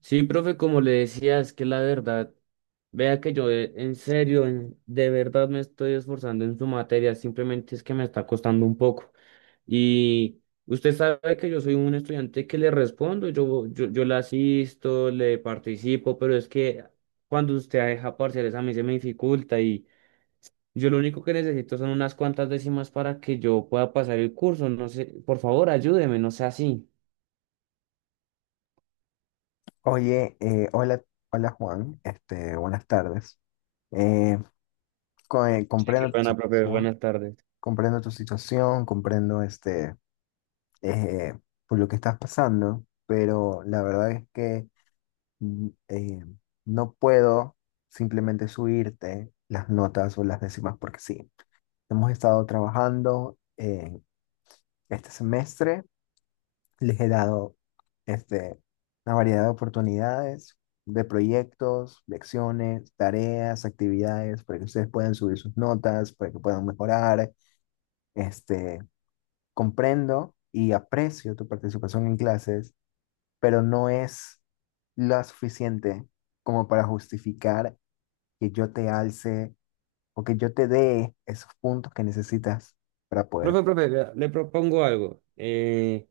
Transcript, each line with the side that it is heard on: right: Sí, profe, como le decía, es que la verdad, vea que yo en serio, de verdad me estoy esforzando en su materia, simplemente es que me está costando un poco. Y usted sabe que yo soy un estudiante que le respondo, yo le asisto, le participo, pero es que cuando usted deja parciales a mí se me dificulta y yo lo único que necesito son unas cuantas décimas para que yo pueda pasar el curso. No sé, por favor, ayúdeme, no sea así.
left: Oye, hola, Juan, buenas tardes. Eh,
right: Sí, qué
left: Comprendo tu
right: pena, profe,
left: situación,
right: buenas tardes.
left: comprendo eh, por lo que estás pasando, pero la verdad es que mm, eh, no puedo simplemente subirte las notas o las décimas porque sí. Hemos estado trabajando este semestre. Les he dado este, una variedad de oportunidades, de proyectos, lecciones, tareas, actividades, para que ustedes puedan subir sus notas, para que puedan mejorar. Este, Comprendo y aprecio tu participación en clases, pero no es lo suficiente como para justificar que yo te alce o que yo te dé esos puntos que necesitas para poder.
right: Profe, profe, vea, le propongo algo.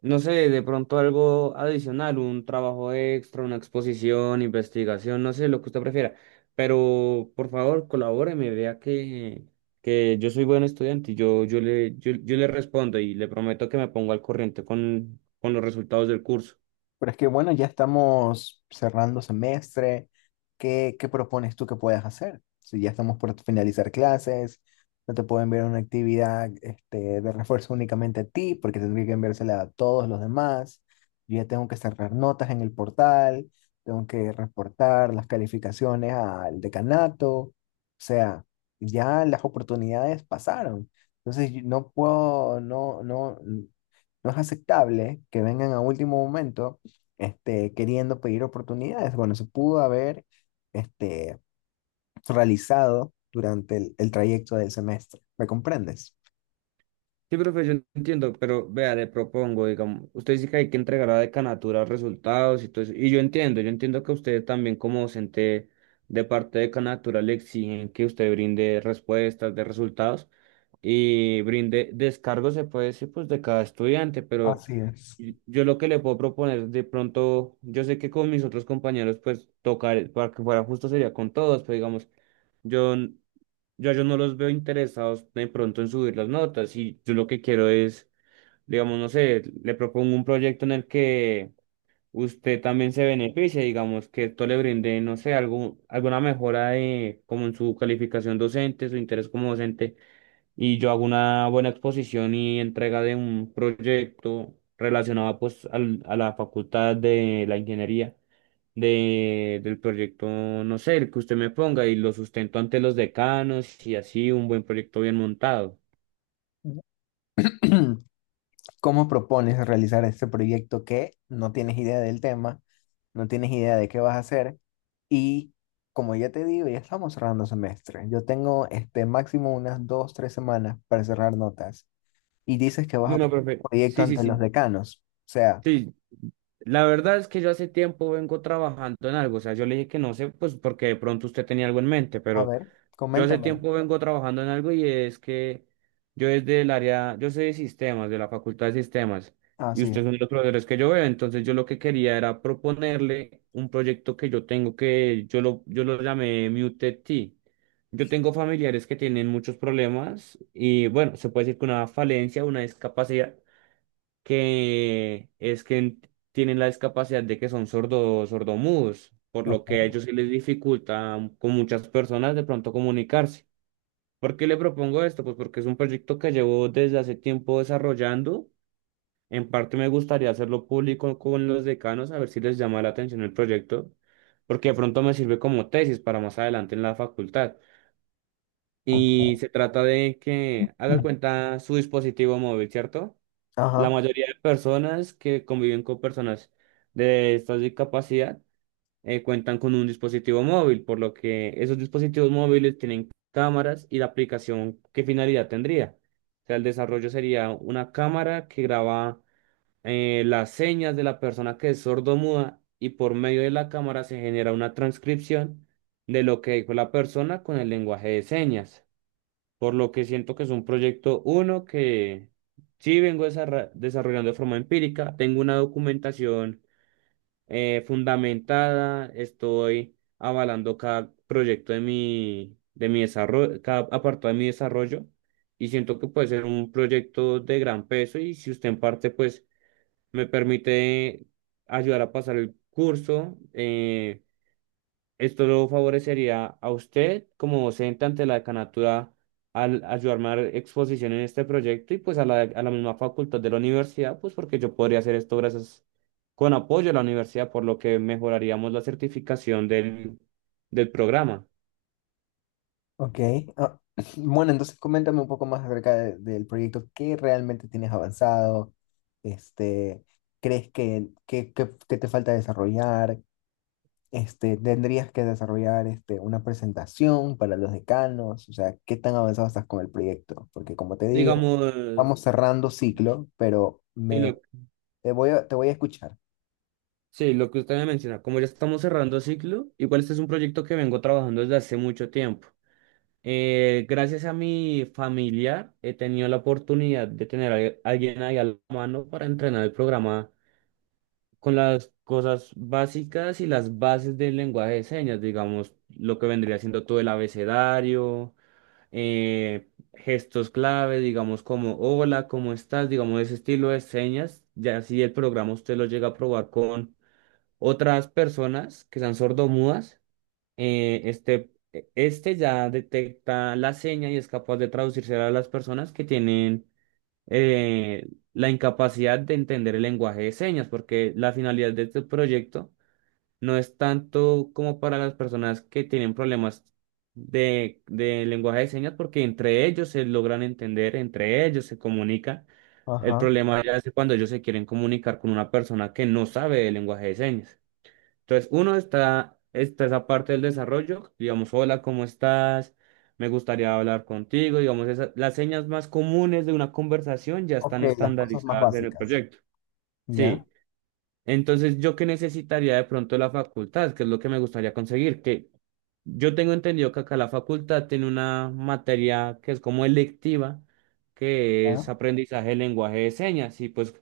right: No sé, de pronto algo adicional, un trabajo extra, una exposición, investigación, no sé, lo que usted prefiera. Pero por favor, colabóreme, vea que yo soy buen estudiante y yo le respondo y le prometo que me pongo al corriente con los resultados del curso.
left: Pero es que bueno, ya estamos cerrando semestre. ¿Qué propones tú que puedas hacer? Si ya estamos por finalizar clases, no te puedo enviar una actividad de refuerzo únicamente a ti, porque tendría que enviársela a todos los demás. Yo ya tengo que cerrar notas en el portal, tengo que reportar las calificaciones al decanato. O sea, ya las oportunidades pasaron. Entonces, yo no puedo, no, no, no es aceptable que vengan a último momento queriendo pedir oportunidades. Bueno, se pudo haber este, realizado durante el trayecto del semestre. ¿Me comprendes?
right: Sí, profe, yo entiendo, pero vea, le propongo, digamos, usted dice que hay que entregar a la decanatura resultados y todo eso, y yo entiendo que usted también como docente de parte de decanatura le exigen que usted brinde respuestas de resultados y brinde descargos, se puede decir, pues de cada estudiante, pero
left: Así es.
right: yo lo que le puedo proponer de pronto, yo sé que con mis otros compañeros, pues tocar, para que fuera justo sería con todos, pero digamos, yo yo a ellos no los veo interesados de pronto en subir las notas y yo lo que quiero es, digamos, no sé, le propongo un proyecto en el que usted también se beneficie, digamos, que esto le brinde, no sé, algún, alguna mejora de, como en su calificación docente, su interés como docente, y yo hago una buena exposición y entrega de un proyecto relacionado pues a la facultad de la ingeniería del proyecto, no sé, el que usted me ponga y lo sustento ante los decanos y así un buen proyecto bien montado.
left: ¿Cómo propones realizar este proyecto que no tienes idea del tema, no tienes idea de qué vas a hacer? Y como ya te digo, ya estamos cerrando semestre. Yo tengo máximo unas dos, tres semanas para cerrar notas. Y dices que vas a
right: Bueno,
left: presentar
right: profe,
left: un proyecto
right: sí, sí,
left: ante los
right: sí.
left: decanos. O sea,
right: Sí, la verdad es que yo hace tiempo vengo trabajando en algo, o sea, yo le dije que no sé, pues porque de pronto usted tenía algo en mente,
left: a
right: pero
left: ver,
right: yo hace
left: coméntame.
right: tiempo vengo trabajando en algo y es que yo desde el área, yo soy de sistemas, de la Facultad de Sistemas, y
left: Así.
right: usted es uno de los profesores que yo veo, entonces yo lo que quería era proponerle un proyecto que yo tengo que, yo lo llamé Muted T. Yo tengo familiares que tienen muchos problemas y bueno, se puede decir que una falencia, una discapacidad, que es que tienen la discapacidad de que son sordos, sordomudos, por lo que a
left: Ok,
right: ellos se les dificulta con muchas personas de pronto comunicarse. ¿Por qué le propongo esto? Pues porque es un proyecto que llevo desde hace tiempo desarrollando. En parte me gustaría hacerlo público con los decanos, a ver si les llama la atención el proyecto, porque de pronto me sirve como tesis para más adelante en la facultad. Y
left: ok.
right: se trata de que haga cuenta su dispositivo móvil, ¿cierto? La
left: Ajá,
right: mayoría de personas que conviven con personas de esta discapacidad cuentan con un dispositivo móvil, por lo que esos dispositivos móviles tienen cámaras y la aplicación, ¿qué finalidad tendría? O sea, el desarrollo sería una cámara que graba las señas de la persona que es sordomuda y por medio de la cámara se genera una transcripción de lo que dijo la persona con el lenguaje de señas, por lo que siento que es un proyecto uno que sí vengo desarrollando de forma empírica, tengo una documentación fundamentada, estoy avalando cada proyecto de de mi desarrollo, cada apartado de mi desarrollo y siento que puede ser un proyecto de gran peso y si usted en parte pues me permite ayudar a pasar el curso, esto lo favorecería a usted como docente ante la decanatura al ayudarme a dar exposición en este proyecto y pues a a la misma facultad de la universidad, pues porque yo podría hacer esto gracias con apoyo a la universidad, por lo que mejoraríamos la certificación del programa.
left: ok. Ah, bueno, entonces coméntame un poco más acerca del proyecto. ¿Qué realmente tienes avanzado? Este, ¿Crees que te falta desarrollar? ¿Tendrías que desarrollar una presentación para los decanos? O sea, ¿qué tan avanzado estás con el proyecto? Porque como te digo,
right: Digamos,
left: vamos cerrando ciclo, pero
right: sí, lo,
left: te voy te voy a escuchar.
right: sí, lo que usted me menciona, como ya estamos cerrando ciclo, igual este es un proyecto que vengo trabajando desde hace mucho tiempo. Gracias a mi familiar he tenido la oportunidad de tener a alguien ahí a la mano para entrenar el programa con las cosas básicas y las bases del lenguaje de señas, digamos, lo que vendría siendo todo el abecedario, eh, gestos clave, digamos, como hola, ¿cómo estás? Digamos, ese estilo de señas, ya si el programa usted lo llega a probar con otras personas que sean sordomudas este ya detecta la seña y es capaz de traducirse a las personas que tienen eh, la incapacidad de entender el lenguaje de señas, porque la finalidad de este proyecto no es tanto como para las personas que tienen problemas de lenguaje de señas, porque entre ellos se logran entender, entre ellos se comunican. El
left: Ajá.
right: problema ya es cuando ellos se quieren comunicar con una persona que no sabe el lenguaje de señas. Entonces, uno está esa parte del desarrollo, digamos, hola, ¿cómo estás? Me gustaría hablar contigo, digamos, esas, las señas más comunes de una conversación ya
left: Ok,
right: están
left: las cosas más
right: estandarizadas en el
left: básicas.
right: proyecto.
left: ¿Ya?
right: Sí. Entonces, ¿yo qué necesitaría de pronto la facultad? ¿Qué es lo que me gustaría conseguir? Que yo tengo entendido que acá la facultad tiene una materia que es como electiva, que es
left: ¿Ya?
right: aprendizaje de lenguaje de señas. Y pues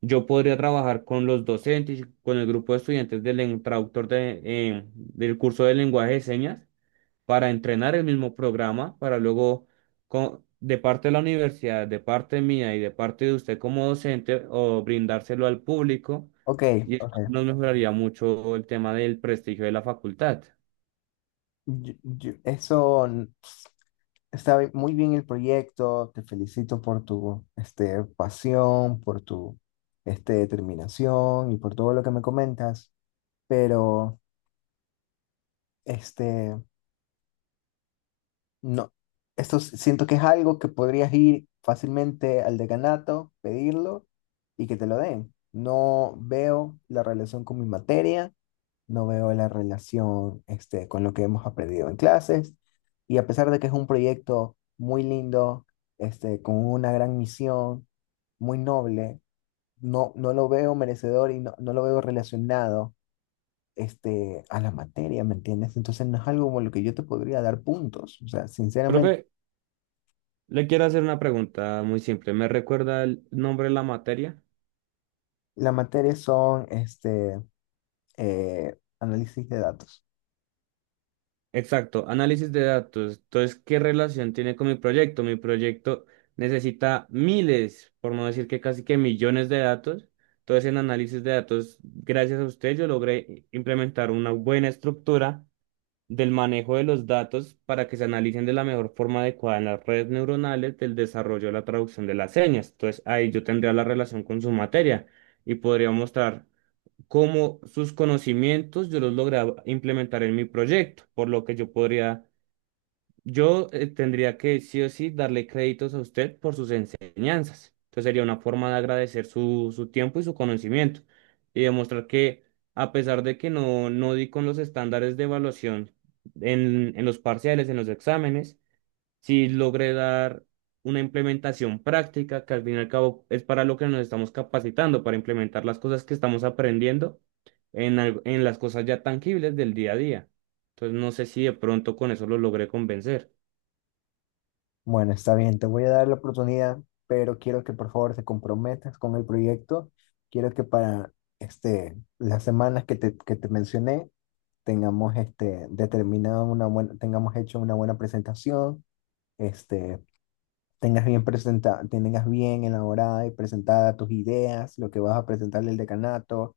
right: yo podría trabajar con los docentes, y con el grupo de estudiantes del traductor de, del curso de lenguaje de señas para entrenar el mismo programa, para luego, de parte de la universidad, de parte mía y de parte de usted como docente, o brindárselo al público,
left: Ok,
right: y
left: ok.
right: esto nos mejoraría mucho el tema del prestigio de la facultad.
left: Eso está muy bien el proyecto, te felicito por tu pasión, por tu determinación y por todo lo que me comentas, pero este, no, esto siento que es algo que podrías ir fácilmente al decanato, pedirlo y que te lo den. No veo la relación con mi materia, no veo la relación con lo que hemos aprendido en clases. Y a pesar de que es un proyecto muy lindo, con una gran misión, muy noble, no, no lo veo merecedor y no, no lo veo relacionado a la materia, ¿me entiendes? Entonces no es algo como lo que yo te podría dar puntos. O sea, sinceramente,
right: Profe, le quiero hacer una pregunta muy simple. ¿Me recuerda el nombre de la materia?
left: la materia son análisis de datos.
right: Exacto, análisis de datos. Entonces, ¿qué relación tiene con mi proyecto? Mi proyecto necesita miles, por no decir que casi que millones de datos. Entonces, en análisis de datos, gracias a usted, yo logré implementar una buena estructura del manejo de los datos para que se analicen de la mejor forma adecuada en las redes neuronales del desarrollo de la traducción de las señas. Entonces, ahí yo tendría la relación con su materia y podría mostrar cómo sus conocimientos yo los lograba implementar en mi proyecto, por lo que yo podría, yo tendría que sí o sí darle créditos a usted por sus enseñanzas. Entonces sería una forma de agradecer su tiempo y su conocimiento y demostrar que a pesar de que no, no di con los estándares de evaluación en los parciales, en los exámenes, si logré dar una implementación práctica, que al fin y al cabo es para lo que nos estamos capacitando, para implementar las cosas que estamos aprendiendo en las cosas ya tangibles del día a día. Entonces, no sé si de pronto con eso lo logré convencer.
left: Bueno, está bien, te voy a dar la oportunidad, pero quiero que por favor te comprometas con el proyecto. Quiero que para las semanas que que te mencioné tengamos determinado una buena, tengamos hecho una buena presentación, este, tengas bien tengas bien elaborada y presentada tus ideas, lo que vas a presentarle al decanato,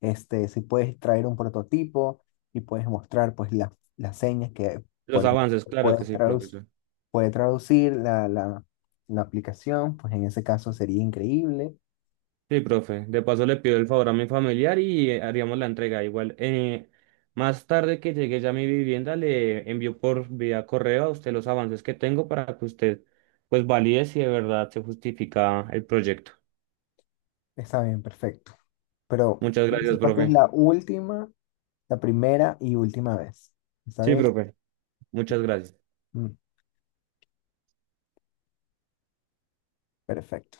left: si puedes traer un prototipo y puedes mostrar pues las señas que
right: Los
left: por-
right: avances, claro
left: puede,
right: que sí, profesor.
left: puede traducir la aplicación, pues en ese caso sería increíble.
right: Sí, profe. De paso le pido el favor a mi familiar y haríamos la entrega. Igual, más tarde que llegue ya a mi vivienda, le envío por vía correo a usted los avances que tengo para que usted pues valide si de verdad se justifica el proyecto.
left: Está bien, perfecto. Pero
right: Muchas
left: quiero que
right: gracias,
left: sepas que es
right: profe.
left: la primera y última vez. ¿Está
right: Sí,
left: bien?
right: profe. Muchas gracias.
left: Mm, perfecto.